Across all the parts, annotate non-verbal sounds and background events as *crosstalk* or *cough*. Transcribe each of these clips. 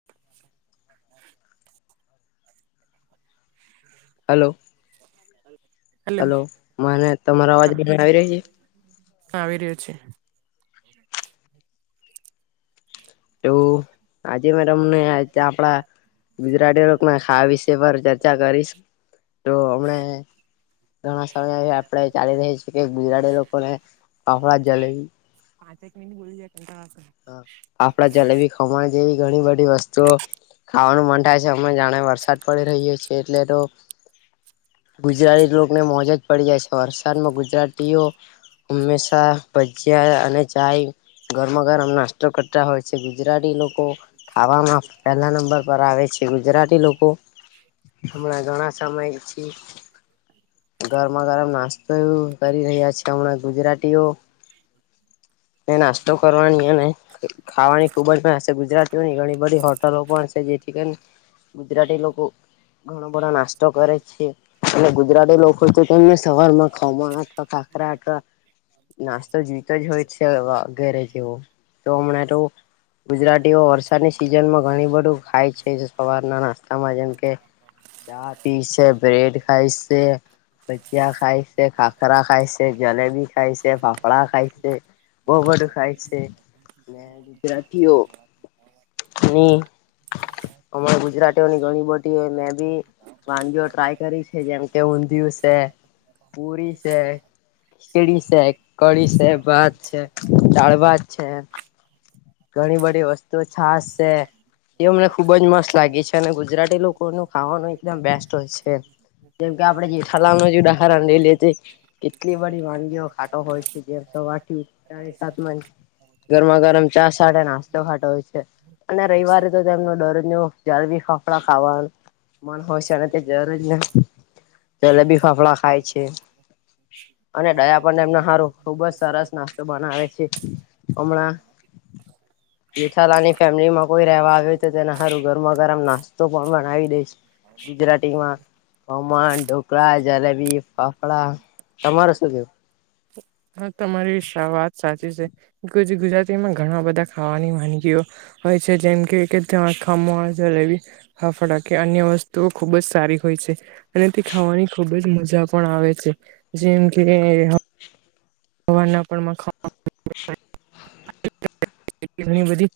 હ હા hello hello મને તમારો અવાજ બ આવી રહ્યા છે હાવેર્યો છેે *inaudible* એું આજે મે તમને આપણા ગુજરાતી આા વિષય પર ચર્ચા કરીશ તો હમણા ઘણા સમય આપડે ચાલી રહી છીએ કે ગુજરા લોકો ને કફડા જલેબી પાંચે એક મિનિટ બોલી જાય હ આપડા જલેબી ખવાણ જેવી ઘણી બધી વસ્તુઓ ખાવાનું મન થાય છે અમે જાણે વરસાદ પડી રહહીએ છીએ એટલે તો ગુજરાતી લોને મોજ જ પડી જાય છે વરસાદમાં ગુજરાતીઓ હંમેશા ભજ્યા અને જાય ઘરમાં પરમ નાસ્તો કરતા હોય છે ગુજરાતી લોકો ખાવામાં પહેલા નંબર પર આવે છે ગુજરાતી લોકો હણાં ઘણા સમમાય છે ગરમાં ગરમ નાસ્તો એવું કરી રહ્યા છે હમણાં ગુજરાતીઓ એન અ્ટો *unintelligible* કરવાની અને ખાવાની ખુબ જ મજા ગુજરાતીઓની ઘણી બધી હોટલો પણ છે જેથી ગુજરાતી લોકો ઘણો બધો નાસ્તો કરે છે અને ગુજરાતી લોકો તો તને સવાર માં ખમણ અથવા ખાખરા અથવા નાસ્તો જોઈતો જ હોય છે ઘેરે જેવો તો હમણાં તો ગુજરાતીઓ વરસાદની સિઝનમાં ઘણી બધું ખાય છે સવારના નાસ્તામાં જેમ કે ચા પીશે બ્રેડ ખાઈ છે. ભજીયા ખાય છે, ખાખરા ખાય છે, જલેબી ખાય છે, ફાફડા ખાય છે. બહ બધું ખાય છે ગુજરાતીઓ હ *unintelligible* અમારા ગુજરાતીઓની ઘણી બધી હોય મે બી વાનગીઓ ટ્રાય કરી છે. જેમ કે ઊંધિયુ છે, પુરી છે ખચડી છે કરી છે ભાત છે દાળભાત છે. ઘણી બધી વસ્તુઓ છાસ છે. એવુ મને ખુબ જ મસ્ત લાગી છે અને ગુજરાતી લોકો ન ખાવાનું એકદમ બેસ્ટ હોય છે. જેમ કે આપડે જેઠલાલ નુ જ ઉદાહરણ લઈ લે કેટલી બધી વાનગીઓ ખાટો હોય છે જેમ સવારથી ચાર સાતમાં *unintelligible* ગરમા ગરમ ચા સાથે નાસ્તો ખાતો હોય છે. અને રવિવારે તો તેમનો ડર ન જાળવી ફાફડા ખાવાનું મન હોય છે અને તે ને જલેબી ફાફડા ખાય છે. અને દયા પણ એનો સારું ખુબ જ સરસ નાસ્તો બનાવે છે. હમણાં *unintelligible* જેઠાલાલની ફેમિલીમાં કોઈ રેવા આવે હોય તો તેના સારું ગરમાં ગરમ નાસ્તો પણ બનાવી દઈશ. ગુજરાતી માં ખમણ ઢોકળા જલેબી ફાફડા તમારૂ શું કેવું? *unintelligible* હા તમારી વાત સાચી છે ગુજરાતીમાં ઘણા બધા ખાવાની વાનગીઓ હોય છે જેમ કે ખમણ જલેબી ફાફડા કે અન્ય વસ્તુઓ ખુબ જ સારી હોય છે. અને તે ખાવાની ખુબ જ મજા પણ આવે છે જેમ કે સવારના પોરમા ખમણ *unintelligible* ઘણી બધી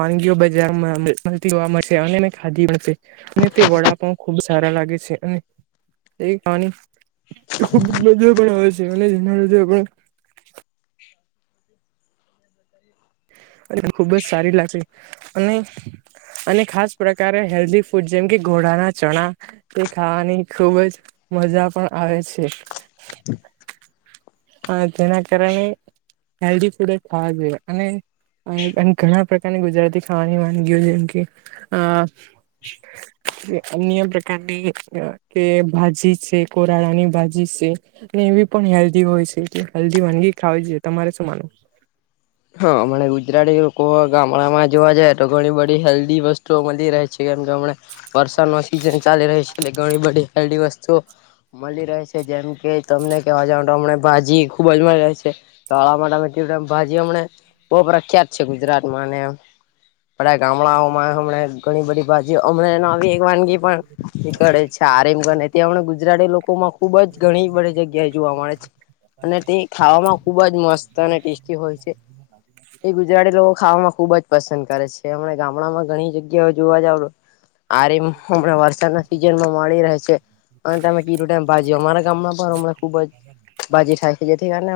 વાનગીઓ બજારમાં મળતી જોવા મળશે અને મે ખાધી પણ છે. અને તે વડા પણ ખુબ સારા લાગે છે અને એ પાણી ખબ રજ પણ હોય છે રજ પણ *unintelligible* અને ખૂબ જ સારી લાગશે અને અને ખાસ પ્રકારે હેલ્ધી ફુડ જેમ ઘોડાના ચણા તે ખાવાની ખુબ જ મજા પણ આવે છે. જેના કારણે હેલ્ધી ફૂડ થવા જોઈએ અને અને ઘણા પ્રકારની ગુજરાતી ખાવાની વાનગીઓ જેમ કે અ અન્ય પ્રકારની કે ભાજી છે, કોરાડાની ભાજી છે. એટલે એવી પણ હેલ્ધી હોય છે. હલ્ધી વાનગી ખાવી છેઈએ તમારે શું માનવું? હા મને એવુ જ ગુજરાતી લોકો ગામડામાં જોવા જાય તો ઘણી બધી હેલ્ધી વસ્તુઓ મળી રહે છે કેમ વરસાદ ની સિઝન ચાલી રહી છે એટલે ઘણી બધી હેલ્ધી વસ્તુઓ મળી રહે છે જેમ કે તમને કેવા જ હમ ભાજી ખુબ જ મળી રહે છે. તોળા માટે ભાજી અમને બહુ પ્રખ્યાત છે ગુજરાતમાં અનેમ બધા ગામડાઓમાં હમ ઘણી બધી બાજી હમ ન આવી એક વાનગી પણ કળે છે આરેમગન ત હમણા ગુજરાતી લોકો માં ખુબ જ ઘણી બધી જગ્યાએ જોવા મળે છે અને તે ખાવામાં ખુબ જ મસ્ત અને ટેસ્ટી હોય છે. એ ગુજરાતી લોકો ખાવામાં ખુબ જ પસંદ કરે છે હમ ગામડામાં ઘણી જગ્યાઓ જોવા જાવ આ ર હમણા વરસાદના સિઝન માં મળી રહે છે અને તમે કીધું ટાઈમ ભાજ્યું અમારા ગામમાં પણ હણા ખુબ જ બાજી થાય છે જેથી કારણે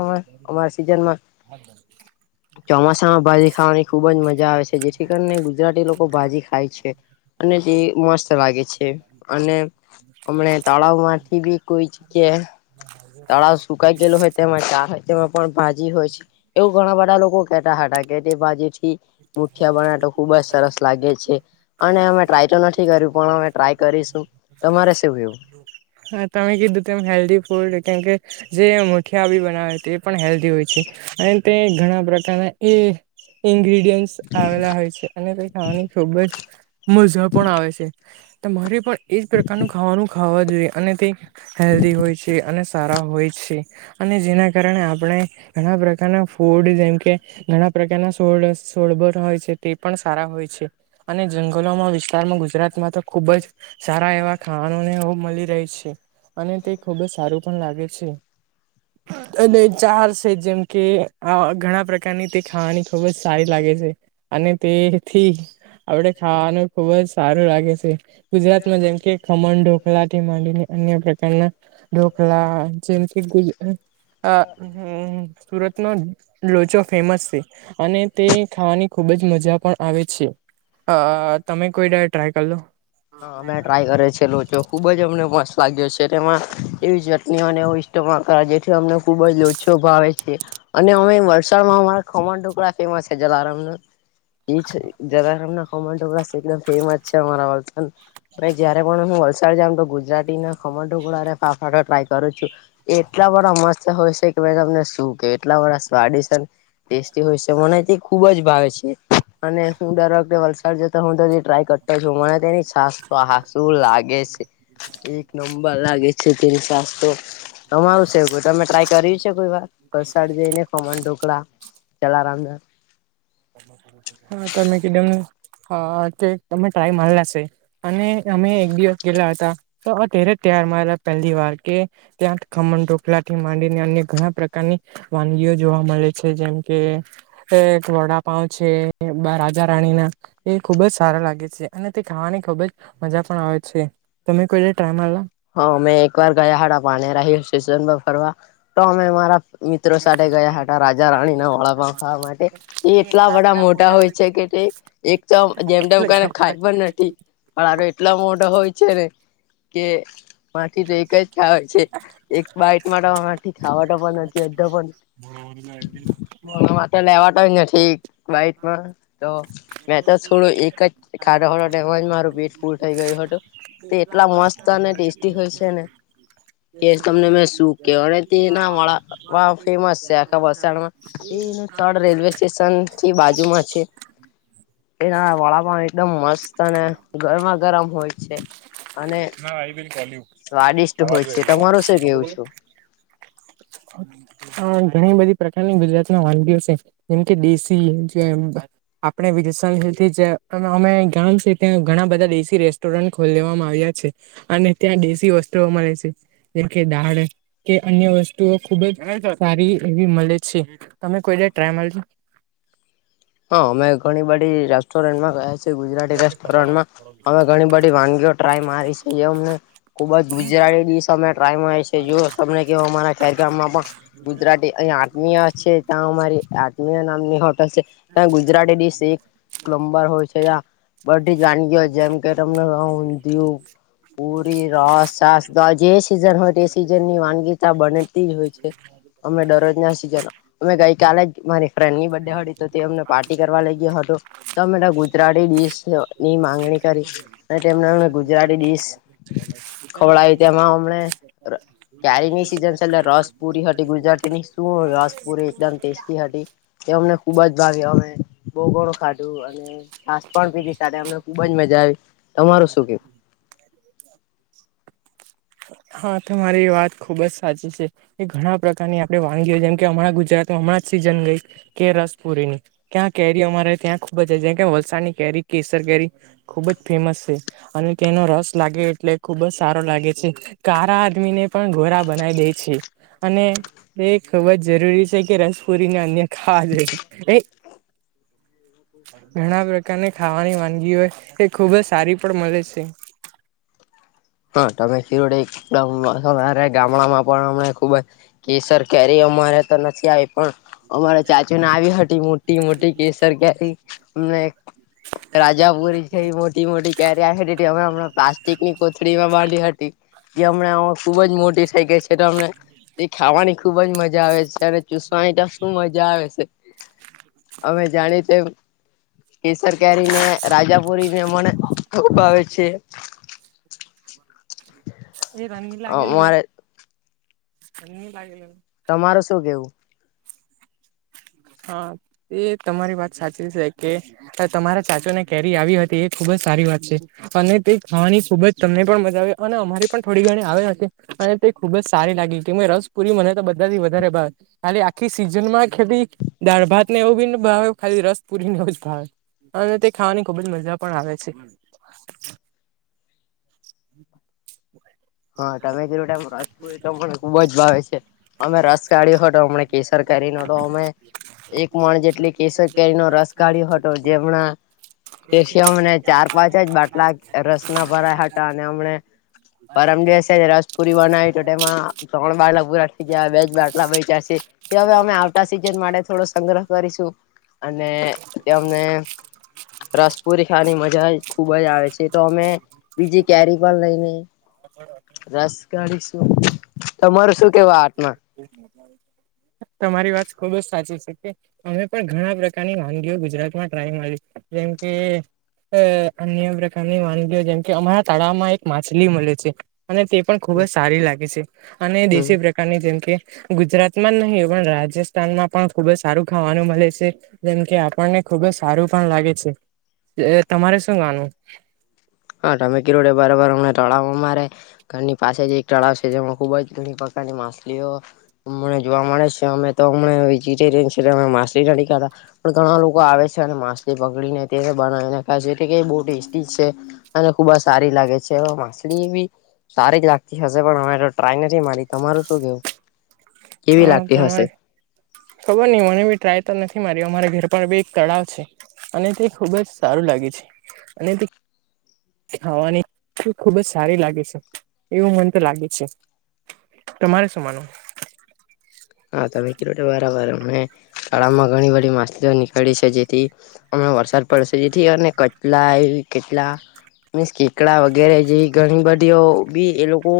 અમારા સિઝનમાં *unintelligible* ચોમાસામાં ભાજી ખાવાની ખુબ જ મજા આવે છે જેથી કરીને ગુજરાતી લોકો ભાજી ખાય છે. અને તે મસ્ત લાગે છે અને. હમને તળાવ માંથી બી કોઈ છે કે તળાવ સુકાઈ ગેલો હોય તેમાં ક હોય. જેમાં પણ બાાજી હોય છે એવું ઘણા બધા લોકો કેટા હતા કે તે બાજી થી. ખબ મુઠિયા બનાવે તો ખુબ જ સરસ લાગે છે અને અમે ટ્રાય ટાય તો નથી કર્યું પણ અમે ટ્રાય કરીશું તમારે શું કેવું? *unintelligible* હા તમે કીધું તેમ હેલ્ધી ફૂડ કેમ કે. જે મુઠિયા બી બનાવે તે પણ હેલ્ધી હોય છે અને તે ઘણા પ્રકારના એ. ઇગ્રીડયન્ટસ. આવેલા હોય છે અને તે ખાવાની ખુબ જ મજા પણ આવે છેરી પણ. એજ પ્રકારનું ખાવાનું ખાવા જોઈએ અને તે હેલ્ધી હોય છે અને સારા હોય છે.. અને જેના કારણે આપણે ઘણા પ્રકારના ફૂડ જેમ કે. ઘણા પ્રકારના સોળ સોળબર. હોય છે તે પણ સારા હોય છે અને જંગલોમાં વિસ્તારમાં ગુજરાતમાં તો ખુબ જ. સારા એવા ખાવાનોને મળી રહે છે અને તે ખુબ જ સારું પણ લાગે છે. અને ચાર છે જેમ કે ઘણા પ્રકારની તે ખાવાની ખુબ જ સારી લાગે છે. અને તેથી આપડે ખાવાનું ખુબ જ સારું લાગે છે. ગુજરાતમાં જેમ કે ખમણ ઢોકલાા થી માંડીની અન્ય પ્રકારના. ઢોકલા જેમ કે ગુજ અ સુરત. નો લોચો ફેમસ છે અને તે ખાવાની ખુબ જ મજા પણ આવે છે અતમે કોઈડાર ટ્રાય કર લો હા અમે ટ્રાય કરએ છે એ. જો ખૂબ જ અમને મસ્ત લાગ્યો છે તેમાં એવી ચટણીઓને એવું ઇસ્ટમાલ કર જેથી અમને ખૂબ જ લો. શુ ભાવે છે અને અમે વલસાડમાં અમા ખમણ ટુકડા ફેમસ છે જલારામ ના. છે જદરમ ના કમો એકદમ ફેમસ છે અમારા. ભ જયારે પણ હું વલસાડ જામ તો ગુજરાતી ના ખમણ ઢગળાને ફાફાટ ટ્રાય કરું છું. એટલા બડાા મસ્ત હોય છે કે ભાઈ તમને શું કે એટલા બા સ્વાદિને. ટેસ્ટી હોય છે મને તે ખુબ જ ભાવે છે. અને હું દર વખતે વલસાડ જતો હું તો ટ્રાય કરતો છું મને તેની. આસ આ શું લાગે છે એક નંબર લાગે છે તેની સાસ્તો કમાવું છે એવ તમે ટ્રાય કરી છે કોઈ વારડ જઈ ને ફમાણ ઢોકળા જલારામ. ના હા તમે કીધમ હ કે તમે ટ્રાય મારલા છે. અને અમે એક દિવસ ગયલા હતા તો અત્યારે જ તૈયાર મા્યા પહેલી વાર કે. ત્યાં ખમણ ઢોકલા થી માંડીને અન્ય ઘણા પ્રકારની વાનગીઓ જોવા મળે છે જેમ કે વડા પાાવ છે રાજા રાણી ના એ ખુબ જ સારા લાગે છે અને તે ખાવાની ખુબ જ મજા પણ આવે છે. તમેમે કોઈ ટાઈ માલેરો હ મે એક વાર ગયા હાડા પાને રાહી સિઝનમાં ફરવા તો અમે મારા. મિત્રો સાથે ગયા હતા રાજા રાણીના વળાપ ખાવા માટે એ એટલા બધા મોટા હોય છે કે તે. એક ચ જેમ તેમમ કને ખાય પણ નથી પણ એટલા મોઢા હોય છે ને. કે. બા જે માથી તો કઈ એક જ ખાવાય છે થ *unintelligible* માટે લેવાય નથીક વાઈટમાં. તો મેં તો થોડું એક જ ખાડા ખોમ જ મારું પેટ પૂર થઈ ગયું હતું. તે એટલા મસ્ત અને ટેસ્ટ. હોય છે ને કે તમને મે શું કેવા ના વાળ. વા ફેમસ છે આખા વમાં એ ત રેલવે સ્ટેશન થી બાજુમાં છે. એના વડાપ એકદમ મસ્ત અને ગરમા ગરમ હોય છે અને. હા આઈ બિલકલયુ. સ્વાદિષ્ટ હોય છે તમારું શું કેવું છો. *unintelligible* ઘણી બધી પ્રકારની ગુજરાત ના વાનગીઓ છે જેમ કે દેશી. આપણે વિલથી અમે ગ છે ત્યા ઘણા બધા દેશી રેસ્ટોરન્ટ ખોલવામાં આવ્યા છે. અને ત્યાં દેશી વસ્ત્રુઓ મળે છે જેમ કે દાળ કે અન્ય વસ્તુ. તો ખુબ જ સારી એવી મળે છે તમે કોઈ ટ *unintelligible* હા અમે ઘણી બડી રેસ્ટોરન્ટમાં ગયા છી. ગુજરાતી રેસ્ટોરમાં અમે ઘણી બધી વાનગીઓ ટ્રાય મારી છે એ. ખુબ જ ગુજરાતી ડીશ અમે ટ્રાય છેઓ તને ક અમારા ખેરગામમાં પણ. ગુજરાતી અહીં આત્મીયા છે ત્યાં અમારી આત્મીય નામની હોટલ છે. ત્યાં ગુજરાતી દસ એક પ્લમ્બર હોય છે. બ બધી જ જાણી વાનગીઓ જેમ કે તમને ગણીપટમાં ઊંધિયું હ પુરી ર તો આ જે સિઝન હોય તે સિઝન ની વાનગીતા બનેતી જ હોય છે અમે દરરોજના સિઝન. અમે ગઈકાલે જ મારી ફ્રેન્ડની બર્ ડે હતી તો તે અમને પાર્ટી કરવા લઈ ગયો હતો તો અમે ગુજરાત. ની માંગણી કરી અને તેમનામ ગુજરાતીડીશ. ક્યારીની સિઝન છે એટલે *unintelligible* રસ પુરી હતી ગુજરાતીની શું *unintelligible* એ અમને ખુબ જ ભાગે અમે બહ ગણું ખાઢું અને છાસ પણ પીધી સાથે અમને ખુબ જ મજા આવી તમારું શું કેવું? *unintelligible* *inaudible* હા તમારી વાત ખુબ જ સાચી છે. એ ઘણા પ્રકારની આપણે વાનગીઓ જેમ કે હમણાં ગુજરાતમાં હમણાં જ સિઝન ગઈ કે રસપુરીની. ક્યાં કેરીઓ અમારે ત્યાં ખુબ જ છે જ કે વલસાડની કેરી કેસર કેરી ખુબ જ ફેમસ છે. અને તેનો રસ લાગે એટલે ખુબ જ સારો લાગે છે. કા આદમી ને પણ ઘોરા બનાવી દે છે અને. એ ખબર જ જરૂરી છે કે રસપુરીને અન્ય ખાવા લઈ. ઘણા પ્રકારની ખાવાની વાનગી હોય એ ખુબ જ સારી પણ મળે છે. હા તમે શિરોડ એકદમરે ગામડામાં પણ અમને ખુબ જ. કે સરકાર અમારે તો નથી આવી. પણ અમારા ચાચોને આવી હતી મોટી મોટી કેસર કરીી અમને. રાજાપુરી છે મોટી મોટી કેરી હમણાં પ્લાસ્ટિક ની કોથરી. વા વાડી હાટી. જે હમણાં ખુબ જ મોટી થઇ ગઈ છેમ એ ખાવાની ખુબ જ મજા આવે છે અને ચુસ. શું મજા આવે છે અમે જાણી તેમ. કેસર કેરી ને રાજાપુરી ને મને ખભ આવે છે. એ રમ લાગેલું અમારે ને ર લાગેલું ન. તમારું શું કેવું. હા એ તમારી વાત સાચી છે કે. તો તમારા ચાચો ને કેરી આવી હતી એ ખુબ જ સારી વાત છે. અને તે ખાવાની ખુબ જ તમને પણ મજા આવે અને અમારે પણ થોડી ઘણી આવે હશે અને તે. ખુબ જ સારી લાગી કે મે રસપુરી મને તો બધાથી વધારે ભાર હાલે આખી સીઝનમાં ખેલી. દાળ ભાત ને એવું બીને ભાવ ખાલી રસ પુરીનેવ જ ભાવે અને તે ખાવાની ખુબ જ મજા પણ આવે છે. *inaudible* હા તમેથીલોુંટ રસ ચળ. ખુબજ ભાવે છે અમે રસ કાઢ્યો તો હમને કેસર કરી ન તો અમે. એક મણ જેટલી કેસર કેરીનોો રસ કાઢ્યો હતો જેમના તેથી અમને ચાર પાંચ જ બાટલા રસના ભરાયા હતા અને હમણે પરમ દિવસેને રસપુરી બનાવી તો તેમાં ત્રણ બાટલા પૂરા થઈ ગયા હવે બેજ બાટલા વચ્યા છે કે હવે અમે આવતા સીઝન માટે થોડો સંગ્રહ કરીશું અને તેમને રસપુરી ખાવાની મજા ખુબ જ આવે છે તો અમે બીજી કેરી પણ લઈને *unintelligible* રસ કાઢી શું તમારું શું કેવુ આ બાબત માં *unintelligible* તમારી વાત ખુબ જ સાચી છે, કે અમે પણ ઘણા પ્રકારની વાનગીઓ ગુજરાતમાં ટ્રાય મારી જેમ કે અ અન્ય પ્રકારની વાનગીઓ જેમ કે અમારા તળાવમાં એક માછલી મળે છે. અને તે પણ ખુબ જ સારી લાગે છે, અને હમ દેશી પ્રકારની જેમ કે ગુજરાત ન નહીં પણ રાજસ્થાનમાં પણ ખુબ જ સારું ખાવાનું મળે છે. જેમ કે આપણને ખુબ જ સારું પણ લાગે છે, તમારે શું માનવું? હા તમે કેધુ એ બરાબર અમને તળાવ મારે ઘરની પાસે જ એક તળાવ છે, જેમાં ખુબ જ ઘણી પ્રકારની માછલીઓ હમને જોવા મળે છે, અમે તો હમને વેજીટેરિયન છેને અમે માછલી નથી ખાધા પણ ઘણા લોકો આવે છે, અને માસ્લી પકડીને તે બનાવીને ખાય છે, એટ કે બહુ ટેસ્ટી છે. અને ખુબ જ સારી લાગે છે, માછલી બી સારી જ લાગતી હશે પણ અમે તો ટ્રાય નથી મારી તમારું શું કેવું કેવી હા લાગતી તમારે હશે? ખબર નહી મને બી ટ્રાય તો નથી મારી અમારે ઘર પર બી એક તળાવ છે. અને તે ખુબ જ સારું લાગે છે, અને ખાવાની ખુબ જ સારી લાગે છે, એવું મન તો લાગે છે. તમારે શું માનું? હા તમે કયો તે બરાબર તાળાવમાં ઘણી બધી માસ્લીઓ નીકળી છે, જેથી હમણાં વરસાદ પડશે જેથી અને કટલા એ કેટલા મીન્સ કેકડા વગેરે જે ઘણી બધીઓ બી એ લોકો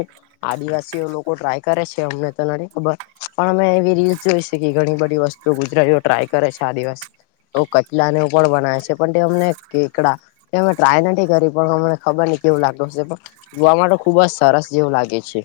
આદિવાસીઓ લોકો ટ્રાય કરે છે, અમને તો નથી ખબર પણ અમે એવી રીલ્સ જોઈ છે, કે ઘણી બધી વસ્તુ ગુજરાતીઓ ટ્રાય કરે છે, આદિવાસી તો કચલાને પણ બનાવે છે, પણ તે અમને કેકડા એ અમે ટ્રાય નથી કરી પણ અમને ખબર નઈ કેવું લાગતું હશે જોવા માટે ખુબ જ સરસ જેવું લાગે છે,